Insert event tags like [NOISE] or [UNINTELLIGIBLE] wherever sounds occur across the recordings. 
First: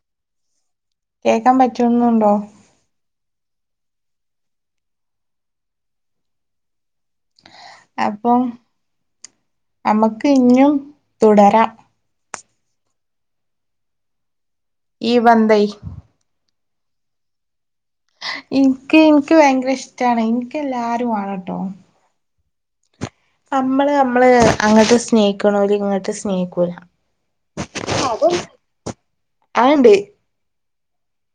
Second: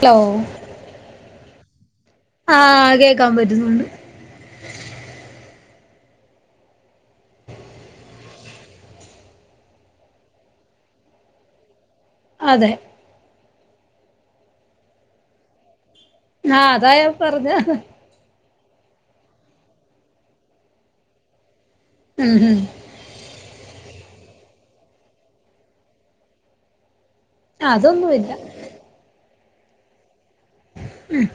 Hello കേക്കാൻ പറ്റുന്നുണ്ടോ ആഹ് കേക്കാൻ പറ്റുന്നുണ്ട് അപ്പൊ നമുക്ക് ഇഞ്ഞും തുടരാം അതെ ഈ ബന്തെ. ആഹ അതായ പറഞ്ഞ ഇനിക്ക് ഇനിക്ക് ഭയങ്കര ഇഷ്ടാണ് ഇനിക്ക് എല്ലാരും വാണട്ടോ ഉം ഉം നമ്മള് നമ്മള് അങ്ങട്ട് സ്നേഹിക്ക്ണോല് ഇങ്ങട്ട് സ്നേഹിക്കൂല. ആഹ അതൊന്നുമില്ല അതന്നെ അങ്ങനെണ്ട്‌ ‌ ഉം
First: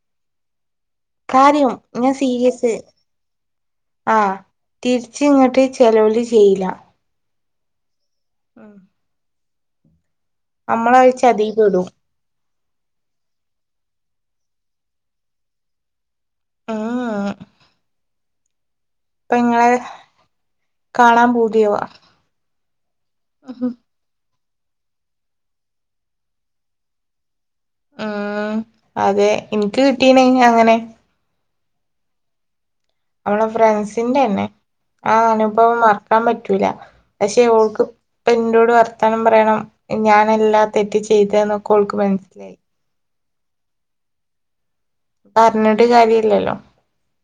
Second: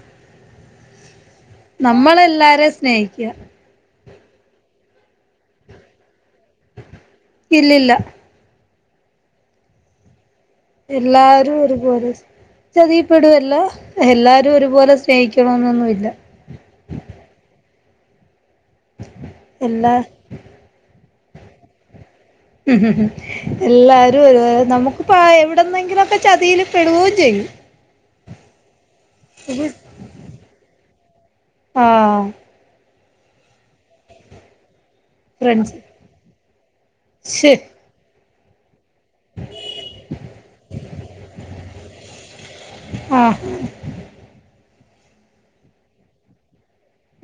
കാര്യം ഞാൻ നമ്മളെല്ലാരേം സീരിയസ്. സ്നേഹിക്കുക ആ തിരിച്ച് ഇങ്ങട്ട് ചെലോല് ചെയ്യില്ല. ഇല്ലില്ല. ആഹ എല്ലാരും ഒരു ചതീപ്പെടും പോലെ സ് ചതിപ്പെടുല്ലേ. എല്ലാരും ഒരുപോലെ സ്നേഹിക്കണ എന്നൊന്നുഇല്ല. ഉം ഇപ്പൊ ഇങ്ങളെ എല്ലാ കാണാൻ പോതിയവാ. ഉ ഉ എല്ലാവരും ഹെ നമുക്ക്പ്പ എവിടെന്നെങ്കിലൊക്കെ ചതിൽ പെടുകയും ചെയ്യും. ആഹാ അതെ ഇനിക്ക് കിട്ടീനആ അയിന് അങ്ങനെ ആഹ അവളെ ഫ്രൻസിന്റെ ന്നെ. ആ ഫ്രണ്ട്സ് അനുഭവം മറക്കാൻ പറ്റൂല പക്ഷെ ശേ ഓക്ക്. ഇപ്പ ഇനോട്. വർത്താനം പറയണം ഞാൻ എല്ലാ തെറ്റ് ചെയ്ത് നൊക്കെ ഓൾക്ക് മനസ്സിലായി. ആഹ് പറഞ്ഞിട്ട് കാര്യല്ലല്ലോ?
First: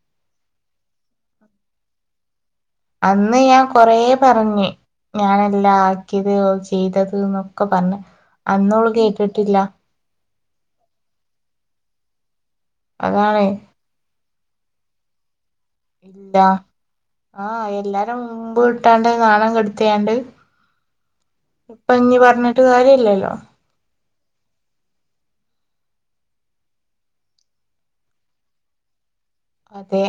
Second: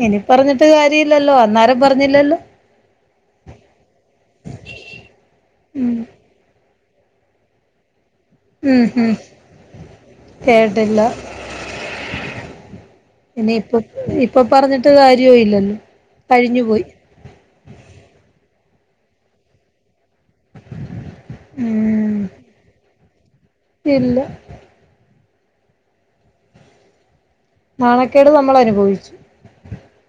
ഇനി പറഞ്ഞിട്ട് കാര്യല്ലല്ലോ അന്നേരം പറഞ്ഞില്ലല്ലോ? അന്ന് ഞാൻ കൊറേ പറഞ്ഞ്. ഞനല്ലാ ആക്കിയത് ചെയ്തത് എന്നൊക്കെ പറഞ്. ഉം ഉം കേട്ടില്ല. അതാണ് ഇനി ഇപ്പൊ ഇപ്പൊ പറഞ്ഞിട്ട് കാര്യോ ഇല്ലല്ലോ? ഇല്ല കഴിഞ്ഞു പോയി ആഹ എല്ലാരും മുമ്പ് വിട്ടാണ്ട് നാണം കെടുത്തിയാണ്ട്. ഇപ്പൊ ഇനി ഉം പറഞ്ഞിട്ട് കാര്യല്ലല്ലോ? ഇല്ല. നാണക്കേട് നമ്മൾ അനുഭവിച്ചു. അതെ.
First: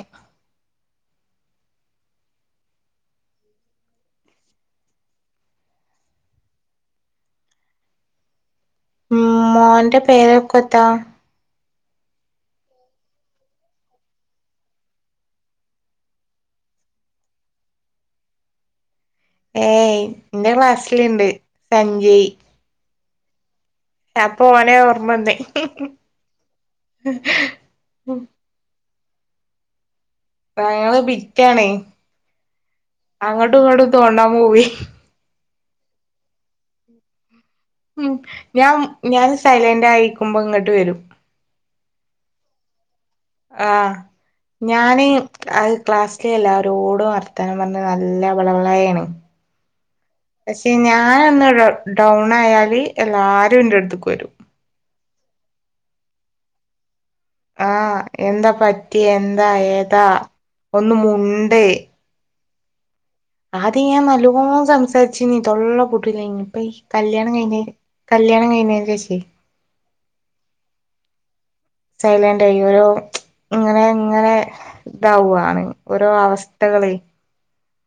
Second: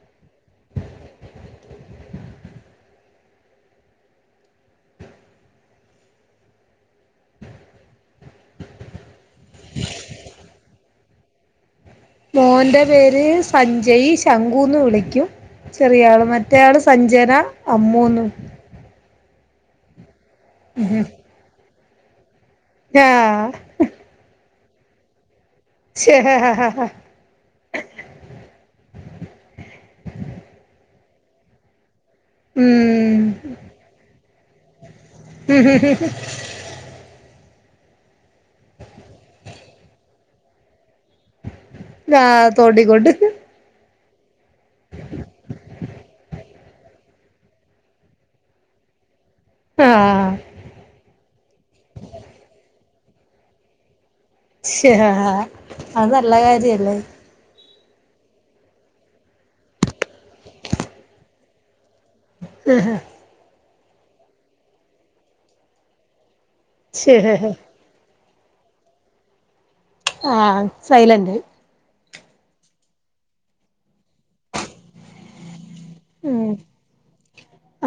ഉ മോന്റെ പേര കൊത്താ? മോന്റെ പേര് സഞ്ജയ് ശംഖൂന്ന് വിളിക്കും. ചെറിയ ആള് മറ്റേയാള് സഞ്ജന അമ്മൂന്നും. ഏയ് ന്റെ ക്ലാസ്സിലുണ്ട് സഞ്ജയ്. ആഹ അപ ഓനെ ഓർമ്മ വന്നെ. ശ ഹാ ഹാ ഹാ ഹി ഹേ ഉം അയാള് ബിറ്റാണെയ് ഉം അങ്ങോട്ടും ഇങ്ങോട്ടും തോണ്ടാൻ പോ വെയ്. ഉം ഹ് ഹ് ഉം ഞാൻ ഞാൻ സൈലന്റ് ആയിരിക്കുമ്പോ ഇങ്ങോട്ട് വരും. ആഹ് തൊണ്ടി കൊണ്ട്. ആഹ ഞാന് അഹ് ക്ലാസ്സിലെ എല്ലാവരോടും വർ ത്താനം പറഞ്ഞ് നല്ല വളവളേയാണ്. ആഹ പക്ഷേ ഞാനൊന്ന് ഡൗൺ ആയാൽ എല്ലാവരും ൻ്റെ അടുത്ത്ക്ക് വരും. ശെ അഹ ഹാ അത് നല്ല കാര്യല്ലേ? ആഹ് എന്താ പറ്റ്യേ എന്താ ഏതാ ഒന്നു മുണ്ടേ. ഉ ഹ ആദ്യ ഞാൻ നലോണം സംസാരിചീനീ തൊള്ള പൂട്ടുലേ നി ഇപ്പ ഈ ശേ കല്യാണം കഴിഞ്ഞെ. കല്യാണം കഴിഞ്ഞേന് ശേ ഷയ്. ആഹ് സൈലന്റ്. സൈലന്റ് ആയി ഓരോ ഇങ്ങനെ ഇങ്ങനെ ഇതാവുവാണ്. ഓരോ ഉം അവസ്ഥകളെയ്...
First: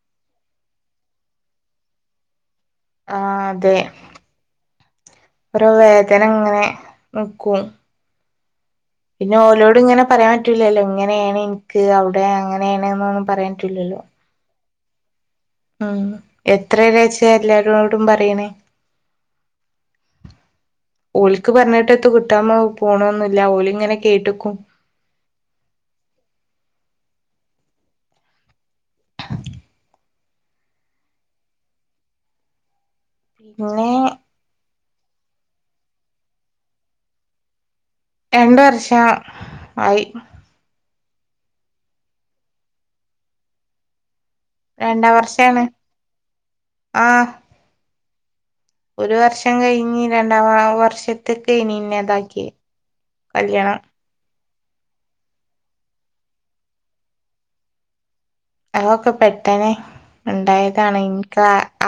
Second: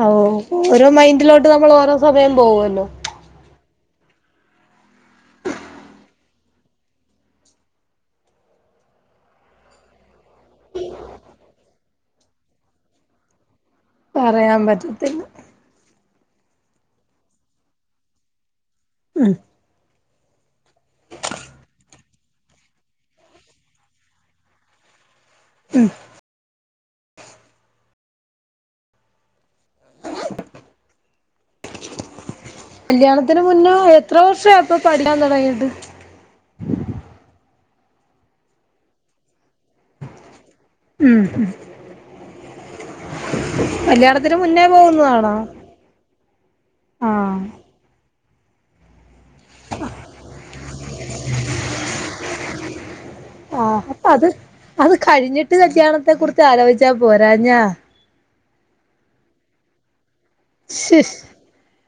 ഓ ഓരോ മൈൻഡിലോട്ട് നമ്മൾ ഓരോ സമയം പോകുവല്ലോ? ആഹ് അതെ ഓരോ വേദന ഇങ്ങനെ നിക്കും. പിന്നെ ഓരോട് ഇങ്ങനെ പറയാൻ പറ്റൂല്ലല്ലോ ഇങ്ങനെയാണ് എനിക്ക് അവിടെ അങ്ങനെയാണ് നൊന്നും പറയാൻ പറ്റുല്ലല്ലോ? പറയാൻ പറ്റത്തില്ല. ഉം എത്രയരാച്ച എല്ലാരോടും പറയ്ണേ? ഉം ഓല്ക്ക് പറഞ്ഞിട്ടൊത്ത് കിട്ടാ പോണൊന്നുല്ല ഓല് ഇങ്ങനെ കേട്ട്ക്കും. ഉം [UNINTELLIGIBLE] കല്യാണത്തിന് മുന്നേ പിന്നെ എത്ര വർഷ ആയപ്പോ പഠിക്കാൻ തൊടങ്ങിയിട്ട്? രണ്ട് വർഷ ആയി. ഉം ഉം കല്യാണത്തിന് മുന്നേ രണ്ടാം പോകുന്നതാണോ വർഷാണ് ആഹ് ഒരു വർഷം കഴിഞ്ഞ് രണ്ടാം വർഷത്തിക്കേ ഇനി ഇന്നതാക്കിയെ. ആഹ് അപ്പ അത് അത് കഴിഞ്ഞിട്ട് കല്യാണത്തെ കുറിച്ച് ആലോചിച്ചാ പോരാഞ്ഞാ അവൊക്കെ പെട്ടേനെ ശ് ഇണ്ടായതാണെ ക്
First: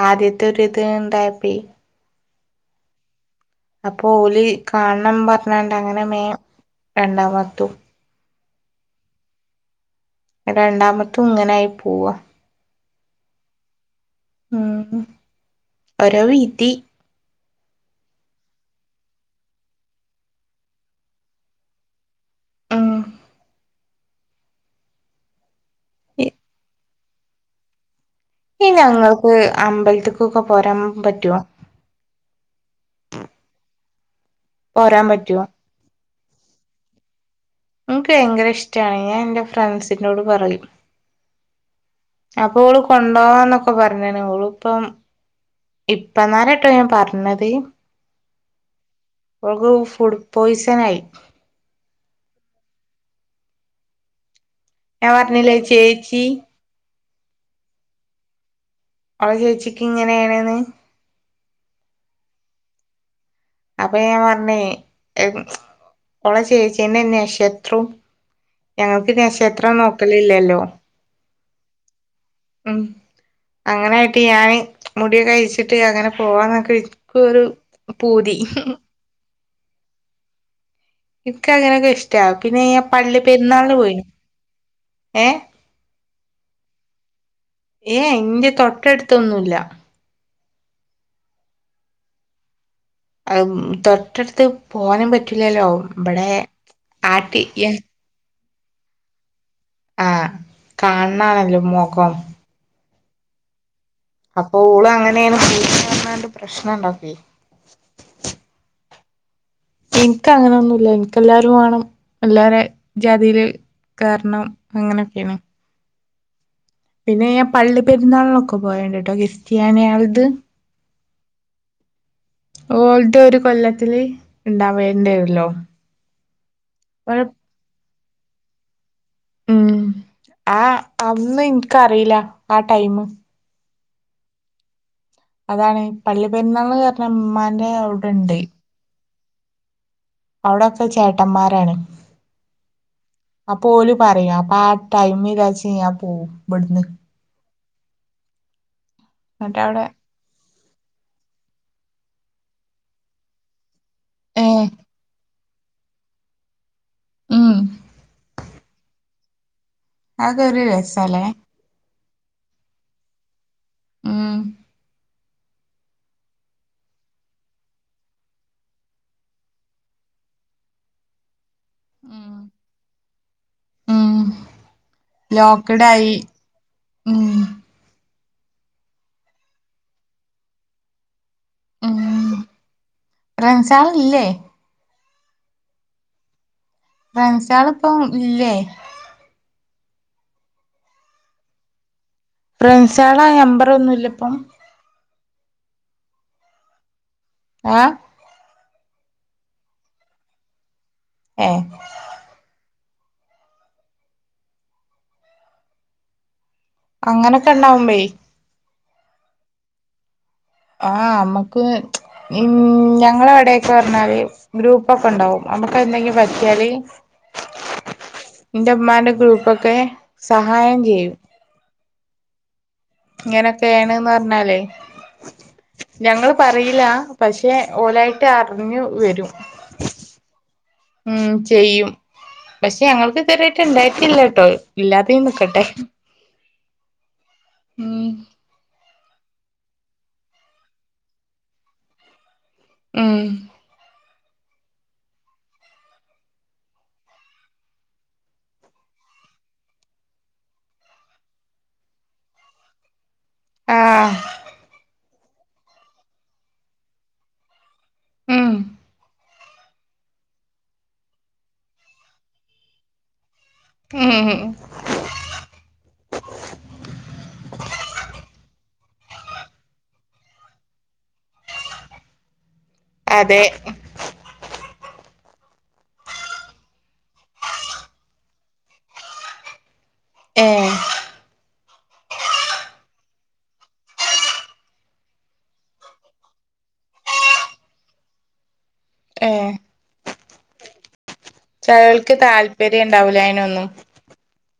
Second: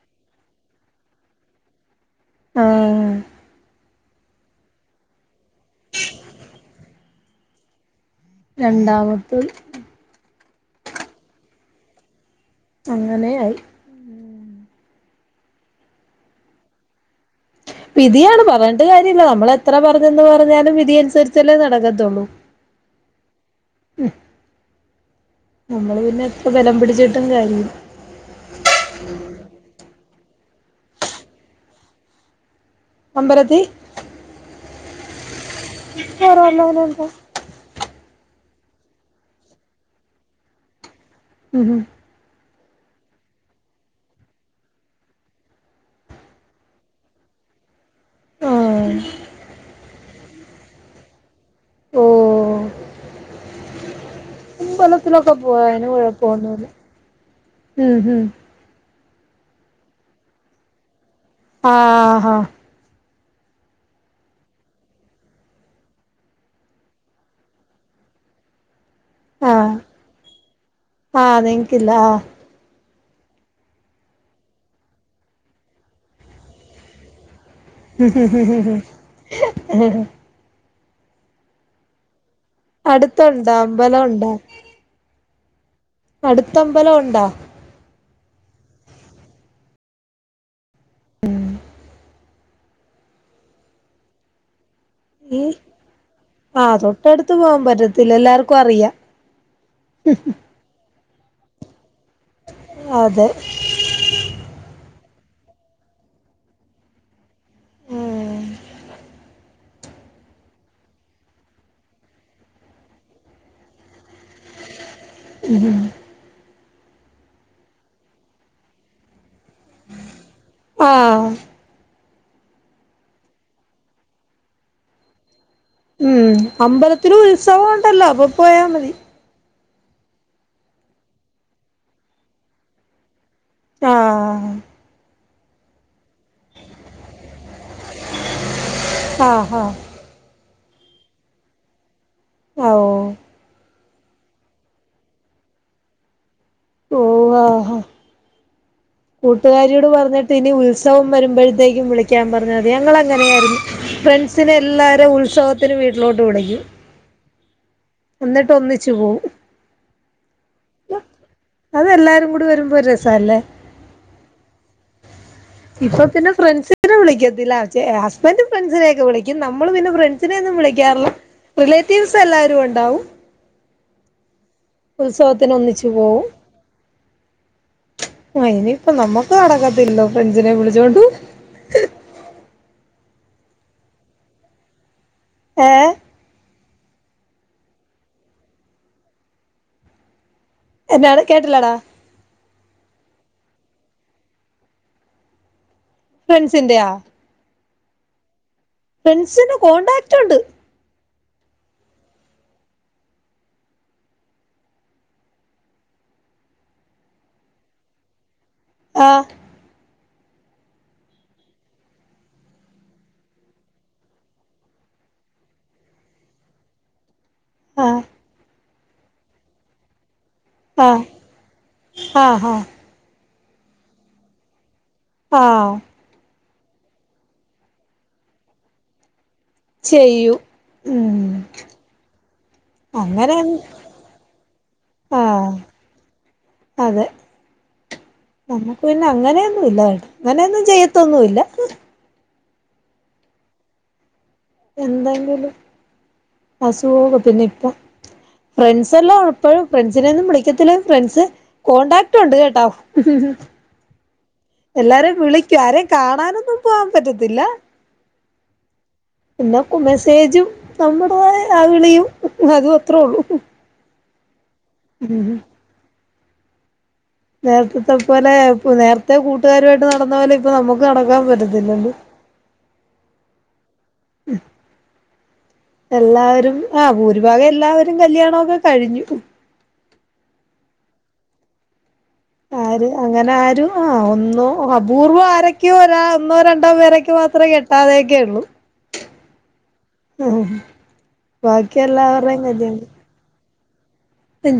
ആദ്യത്തൊരുത് ഇണ്ടായപ്പേ ആഹ്. അപ്പൊ ഓല് കാണണം പറഞ്ഞോണ്ട് അങ്ങനെ മേം രണ്ടാംമാർത്തു- രണ്ടാമത്ത്. രണ്ടാമത്തും ഇങ്ങനെ ആയി പൊവാ അങ്ങനെയായി. ഉം ഓരോവിധി. വിധിയാണ് പറഞ്ഞിട്ട് കാര്യല്ല നമ്മള് എത്ര പറഞ്ഞെന്ന് പറഞ്ഞാലും വിധി അനുസരിച്ചല്ലേ നടക്കത്തുള്ളൂ. ഉം ഉം നമ്മള് പിന്നെ എത്ര ബലം പിടിച്ചിട്ടും കാര്യോല്ല. ഈ ഞങ്ങൾക്ക് അമ്പലത്തേക്കൊക്കെ പോരാൻ പറ്റോ? അമ്പലത്തി പോരാൻ പറ്റൊ? കേറാലോ അയിനെന്താ. ഇൻക്ക് ഭയങ്കര ഇഷ്ടാ ഞാൻ എൻ്റെ ഫ്രണ്ട്സിനോട് പറയും. ഉം ഹും അപ്പൊ ഓള് കൊണ്ടോവാന്നൊക്കെ പറഞ്ഞാണ് ഓള് ഇപ്പം. ഇപ്പന്നാരാട്ടോ ഞാൻ പറഞ്ഞത്. ഉം ഓൾക്ക് ഫുഡ് പോയ്സൺ ആയി. ഓഹ് ഞാൻ അമ്പലത്തിലൊക്കെ പറഞ്ഞില്ലേ പോവാ അയിന് ചേച്ചി കൊഴപ്പൊന്നുല്ല്യ ഉം ഹും. ആ ചേച്ചിക്ക് ഇങ്ങനെണെന്ന്. ആഹ്ഹാ അപ്പൊ ഞാൻ പറഞ്ഞേന് മച് ഓള ചേച്ചിന്നെ നെക്ഷത്രോം ഞങ്ങൾക്ക് ആഹ് നെക്ഷത്രം നോക്കലില്ലല്ലോ. ആഹ് നിങ്ങിക്കില്ല ആഹ്. ഉം അങ്ങനായിട്ട് ഞാന് മുട്യൊക്കെ അഴിച്ചിട്ട് അങ്ങനെ പോവാന്നൊക്കെ വി നിക്കൊരു [INAUDIBLE] ഇക്ക് അങ്ങനൊക്കെ ഇഷ്ടാ പിന്നെ ഞാൻ പള്ളി അടുത്തുണ്ടോ പെരുന്നാളിന് അമ്പലം പോയിനു ഉണ്ടോ ഏഹ് അടുത്തമ്പലം ഉണ്ടാ ഏയ് ഇന്റെ തൊട്ടടുത്തൊന്നുല്ല ഉം അഹ് മ് തൊട്ടടുത്ത് പോവാനും ഈ പറ്റില്ലല്ലോ ബടെ ആട്ടിയെൻ ത്തിലെല്ലാർക്കും അറിയാം കാണണാല്ലോ മൊഖം അതെ അപ്പൊ ഓള് അങ്ങനേണ് പൊയ്ക്ക്ണ്റഞ്ഞ്കാണ്ട് പ്രശ്നം ഇണ്ടാക്കൊയ് ഉം ഇൻക്ക് അങ്ങനൊന്നുല്ല ഇൻക്ക് എല്ലാരും വേണം എല്ലാരേ ജാതീല് കേറണം അങ്ങനൊക്ക്യേണ് ഉംഹും പിന്നെ ഞാൻ പള്ളി പെരുന്നാളിനൊക്കെ പോയണ്ട് ട്ടോ കിസ്ത്യാന്യാളത് ആഹ് ഓൽത് ഒരു കൊല്ലത്തില് ഇണ്ടാവേണ്ടരൊല്ലോ ഉം അമ്പലത്തില് ഉത്സവം ഒണ്ടല്ലോ അപ്പൊ പോയാ മതി ഉം ആഹ് അന്നും ഇൻക്കറീല്ല ആ ടൈമ് ആഹ് ആഹ് ആഹ് ആഹ് അതാണ് പള്ളി പെരുന്നാൾന് റഞ്ഞ മ്മാന്റെ അവ്ടെണ്ടെയ് ആഹ് ആഹ് അവ്ടൊക്കെ ചേട്ടമ്മാരാണ് ഓ അപ്പൊ ഓല് പറയും അപ്പൊ ആ ടൈമിലാച്ച്യ് ഞാപോവും ബട്ന്ന് ഓഹോ എന്നിട്ട് കൂട്ടുകാരിയോട് അവിടെ പറഞ്ഞിട്ട് ഇനി ഉത്സവം വരുമ്പഴത്തേക്കും വിളിക്കാൻ പറഞ്ഞാതി ഞങ്ങളങ്ങനെയായിരുന്നു ഏ ഫ്രണ്ട്സിനെ എല്ലാരേം ഉത്സവത്തിന് വീട്ടിലോട്ട് വിളിക്കും ഉം എന്നിട്ട് ഒന്നിച്ച് പോവും അതൊരു രസാല്ലേ അതെല്ലാരും കൂടി വരുമ്പോ ഒരു രസാല്ലേ ഉം ഇപ്പൊ പിന്നെ ഫ്രണ്ട്സിനെ വിളിക്കത്തില്ല ചെ ഹസ്ബന്റ് ഫ്രണ്ട്സിനെയൊക്കെ വിളിക്കും നമ്മള് പിന്നെ ഫ്രണ്ട് സിനെ ഒന്നും വിളിക്കാറില്ല റിലേറ്റീവ്സ് ഉം എല്ലാവരും ഒണ്ടാവും ഉം ഉത്സവത്തിനൊന്നിച്ചു ലോക്ക്ഡായി പോവും ഉം ആഹ് ഇനിയിപ്പൊ നമ്മക്ക് നടക്കത്തില്ലോ ഫ്രണ്ട്സിനെ വിളിച്ചോണ്ട് പോവാൻ മ്മ്ഹ് ഫ്രണ്ട്സാളില്ലേ ഏഹ് ഫ്രൻസാള് പ്പം ഇല്ലേ എന്നാണ് കേട്ടില്ലാടാ ഫ്രണ്ട്സാളെ നമ്പർ ഒന്നുല്ലപ്പം ഫ്രണ്ട്സിന്റെയാ ആഹ് ഫ്രണ്ട്സിന് കോൺടാക്റ്റുണ്ട് ഏഹ് അങ്ങനൊക്കെണ്ടാവുമ്പയേ ആഹ് ആഹ് അമ്മക്ക് ഇൻ ഞങ്ങളടെക്കെറഞ്ഞാല് ഗ്രൂപ്പൊക്കണ്ടാവും അമ്മക്ക് എന്തെങ്കിലും പറ്റിയാല് ആ ഇന്റെമ്മാന്റെ ഗ്രൂപ്പൊക്കെ സഹായം ആഹ് ചെയ്യും ആഹ് അഹ് ഇങ്ങനൊക്കേണ്ന്ന് പറഞ്ഞാലേ ആഹ് ഞങ്ങള് പറയില്ല പക്ഷെ ഓലായിട്ട് അറിഞ്ഞു വരും ചെയ്യും ഉം പക്ഷെ ഞങ്ങക്ക് അങ്ങനെ ഇതുവരായിട്ട് ഇണ്ടായിട്ടില്ലട്ടോ ഇല്ലാതെ ആഹ് നിക്കട്ടെ അതെ ഉം നമ്മുക്ക് ഇല്ല അങ്ങനെയൊന്നുല്ല അങ്ങനെയൊന്നും ചെയ്യത്തൊന്നുല്ല ഉം എന്തെങ്കിലും അസുഖൊക്കെ പിന്നെ ഇപ്പൊ ഫ്രണ്ട്സെല്ലാം എപ്പോഴും ഫ്രണ്ട്സിനെ ഒന്നും വിളിക്കത്തില്ല ഫ്രണ്ട്സ് കോടാക്ട് ഉണ്ട് കേട്ടോ ആഹ് [UNINTELLIGIBLE] എല്ലാരേം വിളിക്കും ആരേം കാണാനൊന്നും പോവാൻ പറ്റത്തില്ല ഉം പിന്നെ കു മെസ്സേജും നമ്മുടേതായ ആഹ് വിളിയും അതു അത്രേ ഉള്ളൂ ഉംഹ് ഉം ഉം നേരത്തെത്തെ പോലെ ഇപ്പ നേരത്തെ കൂട്ടുകാരുമായിട്ട് നടന്ന പോലെ ഇപ്പൊ നമുക്ക് നടക്കാൻ പറ്റത്തില്ലല്ലൊ അതെ ഉം എല്ലാവരും ആഹ് ഭൂരിഭാഗം എല്ലാവരും കല്യാണൊക്കെ കഴിഞ്ഞു ഏഹ് ആര് അങ്ങനെ ആരും ആഹ് ഒന്നോ അപൂർവം ആരൊക്കെയോ ഒരാ ഒന്നോ രണ്ടോ പേരൊക്കെ മാത്രേ കെ ആലോയിക്കൊള്ളു ഏഹ് ബാക്കി ചേലോൽക്ക് എല്ലാവരുടെയും താല്പര്യം ണ്ടാവൂല അയിനൊന്നും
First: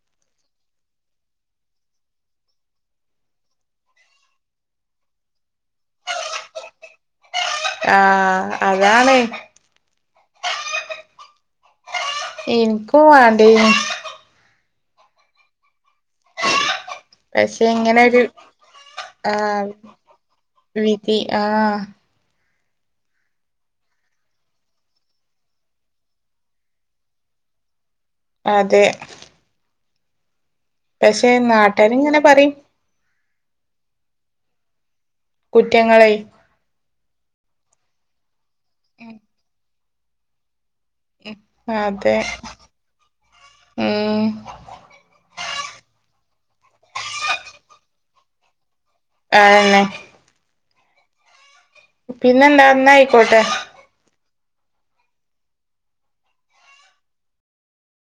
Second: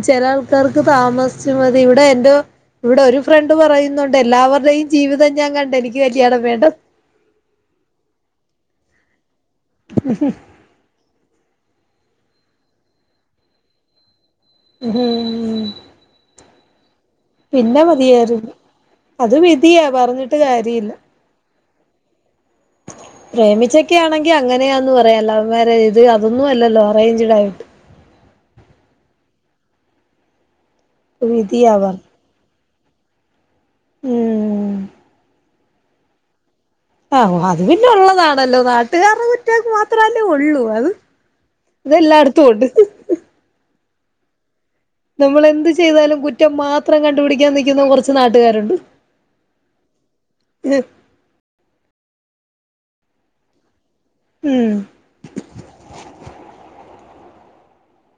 ചെല ആൾക്കാർക്ക് താമസിച്ച് മതി ഇവിടെ എന്റോ ഇവിടൊരു ഫ്രണ്ട് പറയുന്നുണ്ട് എല്ലാവരുടെയും ജീവിതം ഞാൻ കണ്ട എനിക്ക് കല്യാണം വേണ്ടന്ന് ആഹ് അതാണ് ഉം [UNINTELLIGIBLE] ഇന്ക്കു വാണ്ടെനു ഉം [UNINTELLIGIBLE] പക്ഷെ പിന്നെ ഇങ്ങനൊരു മതിയായിരുന്നു അത് വിധിയാ പറഞ്ഞിട്ട് കാര്യല്ല പി ആഹ് പ്രേമിച്ചൊക്കെ ആണെങ്കി അങ്ങനെയാന്ന് പറയാ ലവ് മാര്യേജ് ഇത് അതൊന്നും അല്ലല്ലോ അറേഞ്ചഡ് ആയിട്ട് അതെ പക്ഷെ വിധിയാ പറ നാട്ടാരിങ്ങനെ പറയിം ഉം കുറ്റങ്ങളെയ് ആഹ് അത് പിന്നെ ഒള്ളതാണല്ലോ നാട്ടുകാരുടെ കുറ്റം മാത്രമല്ലേ ഒള്ളൂ അത് തെല്ലായടത്തും ഉണ്ട് ആഹ് നമ്മളെന്ത് ചെയ്താലും കുറ്റം മാത്രം കണ്ടുപിടിക്കാൻ നിക്കുന്ന കുറച്ച് നാട്ടുകാരുണ്ട് അയെന്നെ ഇത് പിന്നെന്താ ന്ന ആയിക്കോട്ടെ ഉം